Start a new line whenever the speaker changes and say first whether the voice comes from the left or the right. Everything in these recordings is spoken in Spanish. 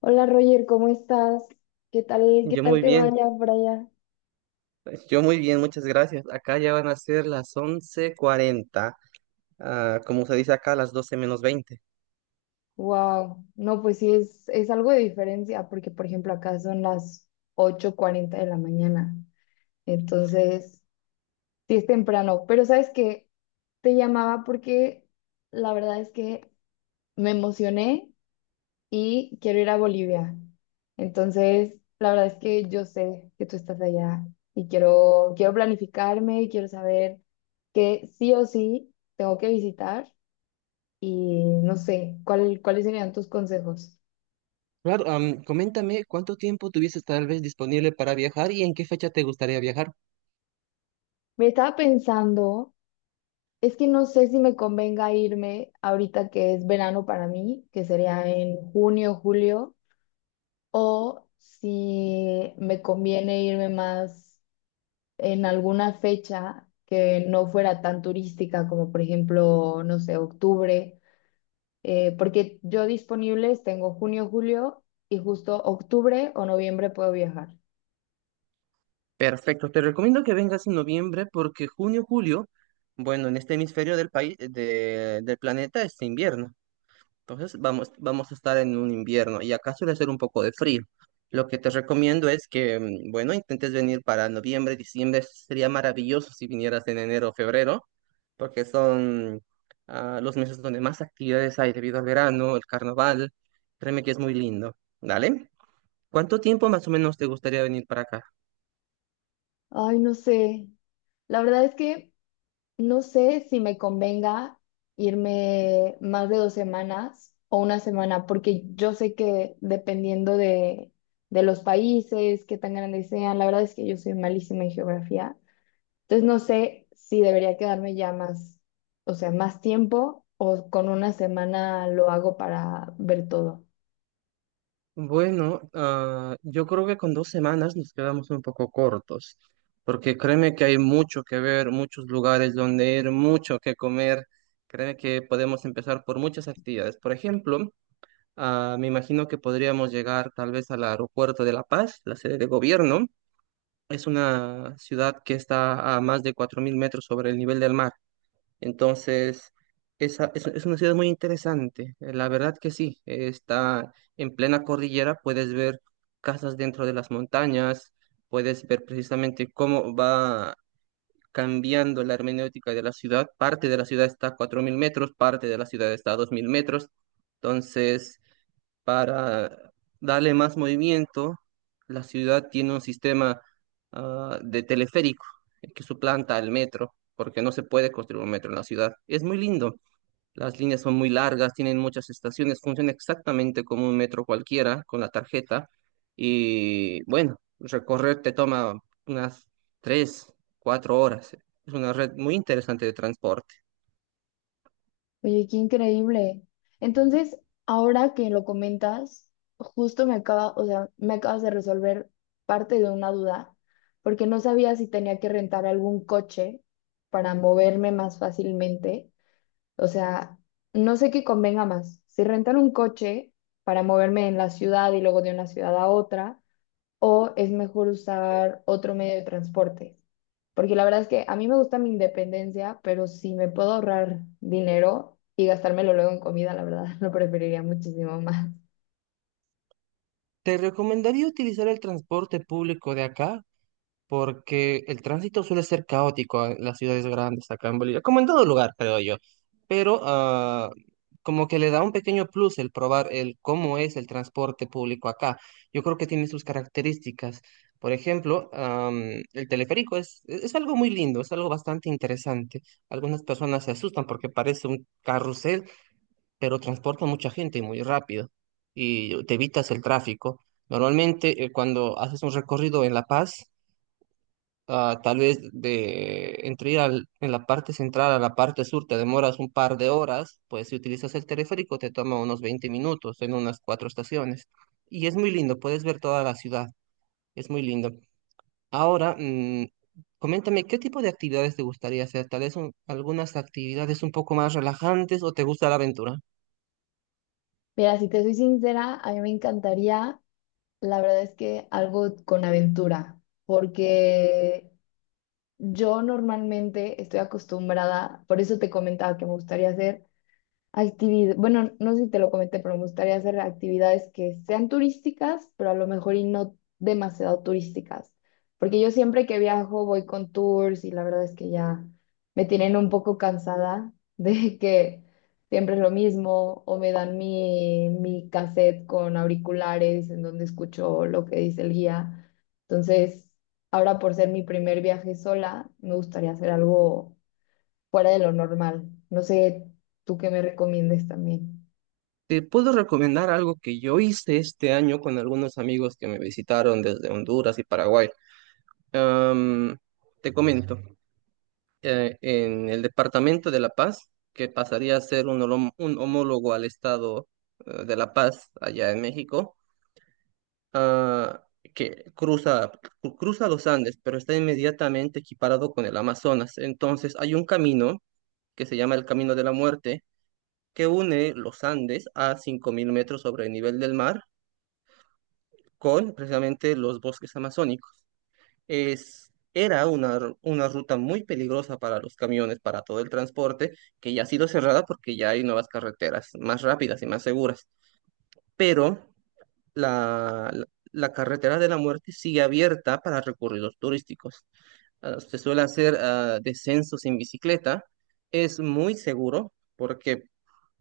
left: Hola Roger, ¿cómo estás? ¿Qué tal, qué
right: Yo
left: tal
right: muy
left: te
right: bien,
left: vaya por allá?
right: muchas gracias. Acá ya van a ser las 11:40, como se dice acá, las 12 menos 20.
left: Wow, no, pues sí es algo de diferencia, porque por ejemplo acá son las 8:40 de la mañana, entonces sí es temprano, pero sabes que te llamaba porque la verdad es que me emocioné y quiero ir a Bolivia, entonces la verdad es que yo sé que tú estás allá y quiero planificarme y quiero saber que sí o sí tengo que visitar. Y no sé, ¿cuáles serían tus consejos?
right: Claro, coméntame cuánto tiempo tuvieses tal vez disponible para viajar y en qué fecha te gustaría viajar.
left: Me estaba pensando, es que no sé si me convenga irme ahorita que es verano para mí, que sería en junio, julio, o si me conviene irme más en alguna fecha que no fuera tan turística, como por ejemplo, no sé, octubre, porque yo disponibles tengo junio, julio y justo octubre o noviembre puedo viajar.
right: Perfecto, te recomiendo que vengas en noviembre porque junio, julio, bueno, en este hemisferio del país, del planeta es invierno. Entonces vamos a estar en un invierno y acá suele hacer un poco de frío. Lo que te recomiendo es que, bueno, intentes venir para noviembre, diciembre. Sería maravilloso si vinieras en enero o febrero, porque son los meses donde más actividades hay debido al verano, el carnaval. Créeme que es muy lindo. ¿Dale? ¿Cuánto tiempo más o menos te gustaría venir para acá?
left: Ay, no sé. La verdad es que no sé si me convenga irme más de 2 semanas o una semana, porque yo sé que dependiendo de los países, qué tan grandes sean, la verdad es que yo soy malísima en geografía. Entonces no sé si debería quedarme ya más, o sea, más tiempo o con una semana lo hago para ver todo.
right: Bueno, yo creo que con dos semanas nos quedamos un poco cortos, porque créeme que hay mucho que ver, muchos lugares donde ir, mucho que comer. Créeme que podemos empezar por muchas actividades. Por ejemplo, me imagino que podríamos llegar tal vez al aeropuerto de La Paz, la sede de gobierno. Es una ciudad que está a más de 4.000 metros sobre el nivel del mar. Entonces, es una ciudad muy interesante, la verdad que sí, está en plena cordillera, puedes ver casas dentro de las montañas, puedes ver precisamente cómo va cambiando la hermenéutica de la ciudad, parte de la ciudad está a 4.000 metros, parte de la ciudad está a 2.000 metros, entonces para darle más movimiento, la ciudad tiene un sistema de teleférico que suplanta al metro, porque no se puede construir un metro en la ciudad. Es muy lindo. Las líneas son muy largas, tienen muchas estaciones, funciona exactamente como un metro cualquiera con la tarjeta. Y bueno, recorrer te toma unas tres, cuatro horas. Es una red muy interesante de transporte.
left: Oye, qué increíble. Entonces, ahora que lo comentas, justo o sea, me acabas de resolver parte de una duda, porque no sabía si tenía que rentar algún coche para moverme más fácilmente. O sea, no sé qué convenga más, si rentar un coche para moverme en la ciudad y luego de una ciudad a otra, o es mejor usar otro medio de transporte. Porque la verdad es que a mí me gusta mi independencia, pero si me puedo ahorrar dinero y gastármelo luego en comida, la verdad lo preferiría muchísimo más.
right: Te recomendaría utilizar el transporte público de acá porque el tránsito suele ser caótico en las ciudades grandes acá en Bolivia, como en todo lugar, creo yo, pero como que le da un pequeño plus el probar el cómo es el transporte público acá. Yo creo que tiene sus características. Por ejemplo, el teleférico es algo muy lindo, es algo bastante interesante. Algunas personas se asustan porque parece un carrusel, pero transporta mucha gente y muy rápido y te evitas el tráfico. Normalmente, cuando haces un recorrido en La Paz, tal vez de entre ir en la parte central a la parte sur te demoras un par de horas, pues si utilizas el teleférico te toma unos 20 minutos en unas cuatro estaciones. Y es muy lindo, puedes ver toda la ciudad, es muy lindo. Ahora, coméntame, ¿qué tipo de actividades te gustaría hacer? Tal vez algunas actividades un poco más relajantes o te gusta la aventura.
left: Mira, si te soy sincera, a mí me encantaría, la verdad es que algo con aventura, porque yo normalmente estoy acostumbrada, por eso te comentaba que me gustaría hacer actividad, bueno, no sé si te lo comenté, pero me gustaría hacer actividades que sean turísticas, pero a lo mejor y no demasiado turísticas, porque yo siempre que viajo voy con tours y la verdad es que ya me tienen un poco cansada de que siempre es lo mismo o me dan mi cassette con auriculares en donde escucho lo que dice el guía. Entonces, ahora por ser mi primer viaje sola, me gustaría hacer algo fuera de lo normal. No sé, tú qué me recomiendes también.
right: Te puedo recomendar algo que yo hice este año con algunos amigos que me visitaron desde Honduras y Paraguay. Am, te comento. Eh, en el Departamento de La Paz, que pasaría a ser un, un homólogo al Estado de La Paz, allá en México, ah, que cruza, cruza los Andes, pero está inmediatamente equiparado con el Amazonas. Entonces hay un camino que se llama el Camino de la Muerte, que une los Andes a 5.000 metros sobre el nivel del mar con precisamente los bosques amazónicos. Era una ruta muy peligrosa para los camiones, para todo el transporte, que ya ha sido cerrada porque ya hay nuevas carreteras más rápidas y más seguras. Pero la, la, la carretera de la muerte sigue abierta para recorridos turísticos. Se suele hacer descensos en bicicleta. Es muy seguro porque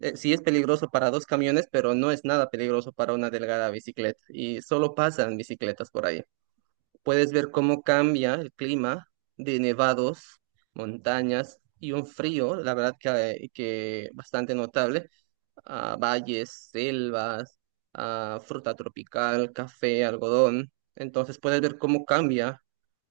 right: sí es peligroso para dos camiones, pero no es nada peligroso para una delgada bicicleta. Y solo pasan bicicletas por ahí. Puedes ver cómo cambia el clima de nevados, montañas y un frío, la verdad que bastante notable, a valles, selvas, a fruta tropical, café, algodón. Entonces puedes ver cómo cambia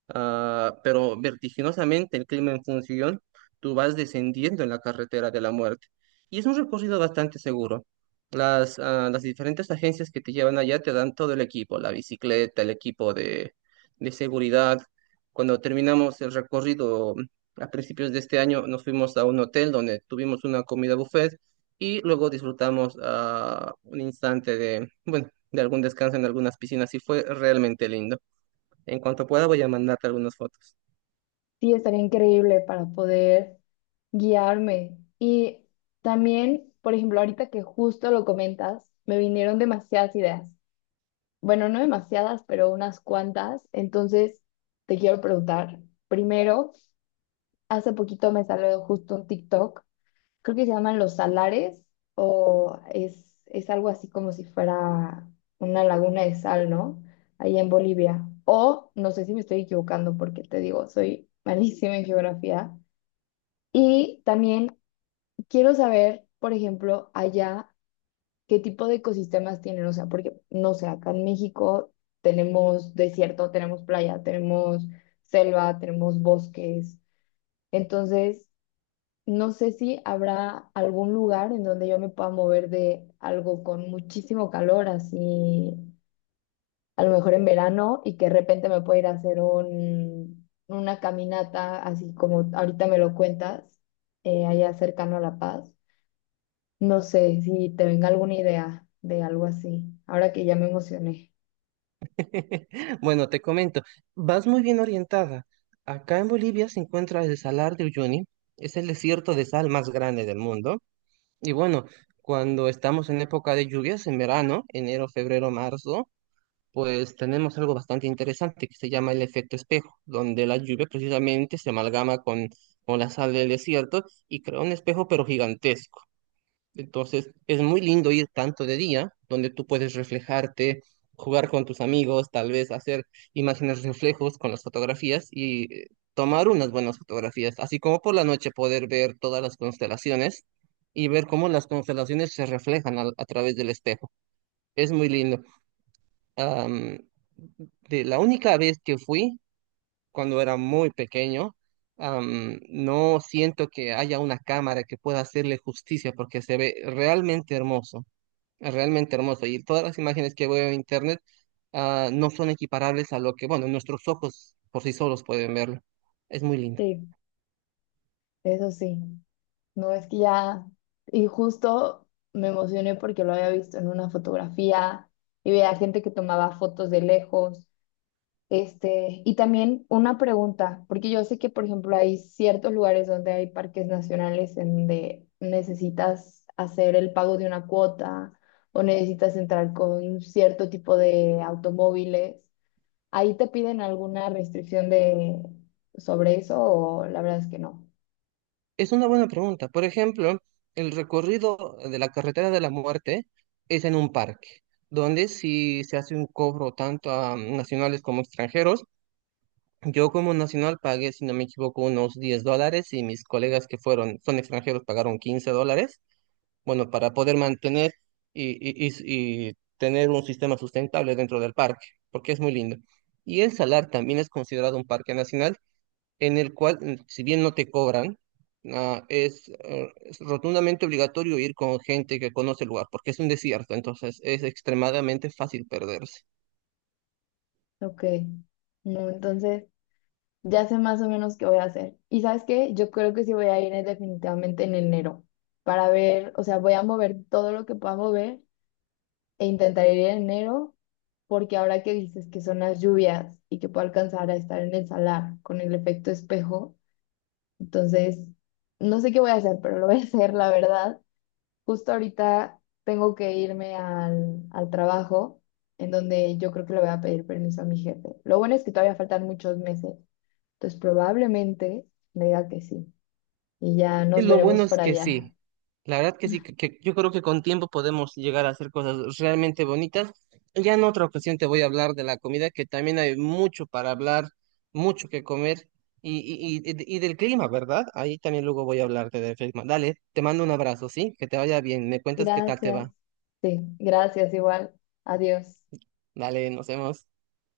right: pero vertiginosamente el clima en función, tú vas descendiendo en la carretera de la muerte. Y es un recorrido bastante seguro. Las diferentes agencias que te llevan allá te dan todo el equipo, la bicicleta, el equipo de seguridad. Cuando terminamos el recorrido a principios de este año, nos fuimos a un hotel donde tuvimos una comida buffet y luego disfrutamos un instante de, bueno, de algún descanso en algunas piscinas y fue realmente lindo. En cuanto pueda voy a mandarte algunas fotos.
left: Sí, estaría increíble para poder guiarme. Y también, por ejemplo, ahorita que justo lo comentas, me vinieron demasiadas ideas. Bueno, no demasiadas, pero unas cuantas. Entonces, te quiero preguntar, primero, hace poquito me salió justo un TikTok, creo que se llaman los salares, es algo así como si fuera una laguna de sal, ¿no? Allá en Bolivia. O no sé si me estoy equivocando porque te digo, soy malísima en geografía. Y también quiero saber, por ejemplo, allá qué tipo de ecosistemas tienen, o sea, porque no sé, acá en México tenemos desierto, tenemos playa, tenemos selva, tenemos bosques. Entonces, no sé si habrá algún lugar en donde yo me pueda mover de algo con muchísimo calor, así a lo mejor en verano, y que de repente me pueda ir a hacer una caminata, así como ahorita me lo cuentas, allá cercano a La Paz. No sé si te venga alguna idea de algo así, ahora que ya me emocioné.
right: Bueno, te comento, vas muy bien orientada. Acá en Bolivia se encuentra el Salar de Uyuni, es el desierto de sal más grande del mundo. Y bueno, cuando estamos en época de lluvias, en verano, enero, febrero, marzo, pues tenemos algo bastante interesante que se llama el efecto espejo, donde la lluvia precisamente se amalgama con la sal del desierto y crea un espejo pero gigantesco. Entonces, es muy lindo ir tanto de día, donde tú puedes reflejarte, jugar con tus amigos, tal vez hacer imágenes reflejos con las fotografías y tomar unas buenas fotografías, así como por la noche poder ver todas las constelaciones y ver cómo las constelaciones se reflejan través del espejo. Es muy lindo. Am, de la única vez que fui, cuando era muy pequeño, no siento que haya una cámara que pueda hacerle justicia porque se ve realmente hermoso. Es realmente hermoso. Y todas las imágenes que veo en internet no son equiparables a lo que, bueno, nuestros ojos por sí solos pueden verlo. Es muy lindo.
left: Sí, eso sí. No, es que ya, y justo me emocioné porque lo había visto en una fotografía y veía gente que tomaba fotos de lejos. Este, y también una pregunta, porque yo sé que, por ejemplo, hay ciertos lugares donde hay parques nacionales en donde necesitas hacer el pago de una cuota o necesitas entrar con cierto tipo de automóviles. ¿Ahí te piden alguna restricción de sobre eso o la verdad es que no?
right: Es una buena pregunta. Por ejemplo, el recorrido de la carretera de la muerte es en un parque, donde si se hace un cobro tanto a nacionales como extranjeros, yo como nacional pagué, si no me equivoco, unos $10 y mis colegas que fueron, son extranjeros, pagaron $15. Bueno, para poder mantener y tener un sistema sustentable dentro del parque, porque es muy lindo. Y el Salar también es considerado un parque nacional en el cual, si bien no te cobran, es rotundamente obligatorio ir con gente que conoce el lugar, porque es un desierto, entonces es extremadamente fácil perderse.
left: Ok. No, entonces ya sé más o menos qué voy a hacer. ¿Y sabes qué? Yo creo que sí voy a ir, definitivamente en enero para ver, o sea, voy a mover todo lo que pueda mover e intentaré ir en enero porque ahora que dices que son las lluvias y que puedo alcanzar a estar en el salar con el efecto espejo, entonces no sé qué voy a hacer, pero lo voy a hacer, la verdad. Justo ahorita tengo que irme al trabajo en donde yo creo que le voy a pedir permiso a mi jefe. Lo bueno es que todavía faltan muchos meses. Entonces probablemente me diga que sí. Y ya
right: Y
left: nos
right: lo bueno
left: veremos
right: es
left: por
right: que
left: allá.
right: sí, la verdad que sí, que yo creo que con tiempo podemos llegar a hacer cosas realmente bonitas. Ya en otra ocasión te voy a hablar de la comida, que también hay mucho para hablar, mucho que comer y del clima, ¿verdad? Ahí también luego voy a hablarte del clima. Dale, te mando un abrazo, ¿sí? Que te vaya bien, me cuentas qué tal te
left: Gracias.
right: va.
left: Sí, gracias igual. Adiós.
right: Dale, nos vemos.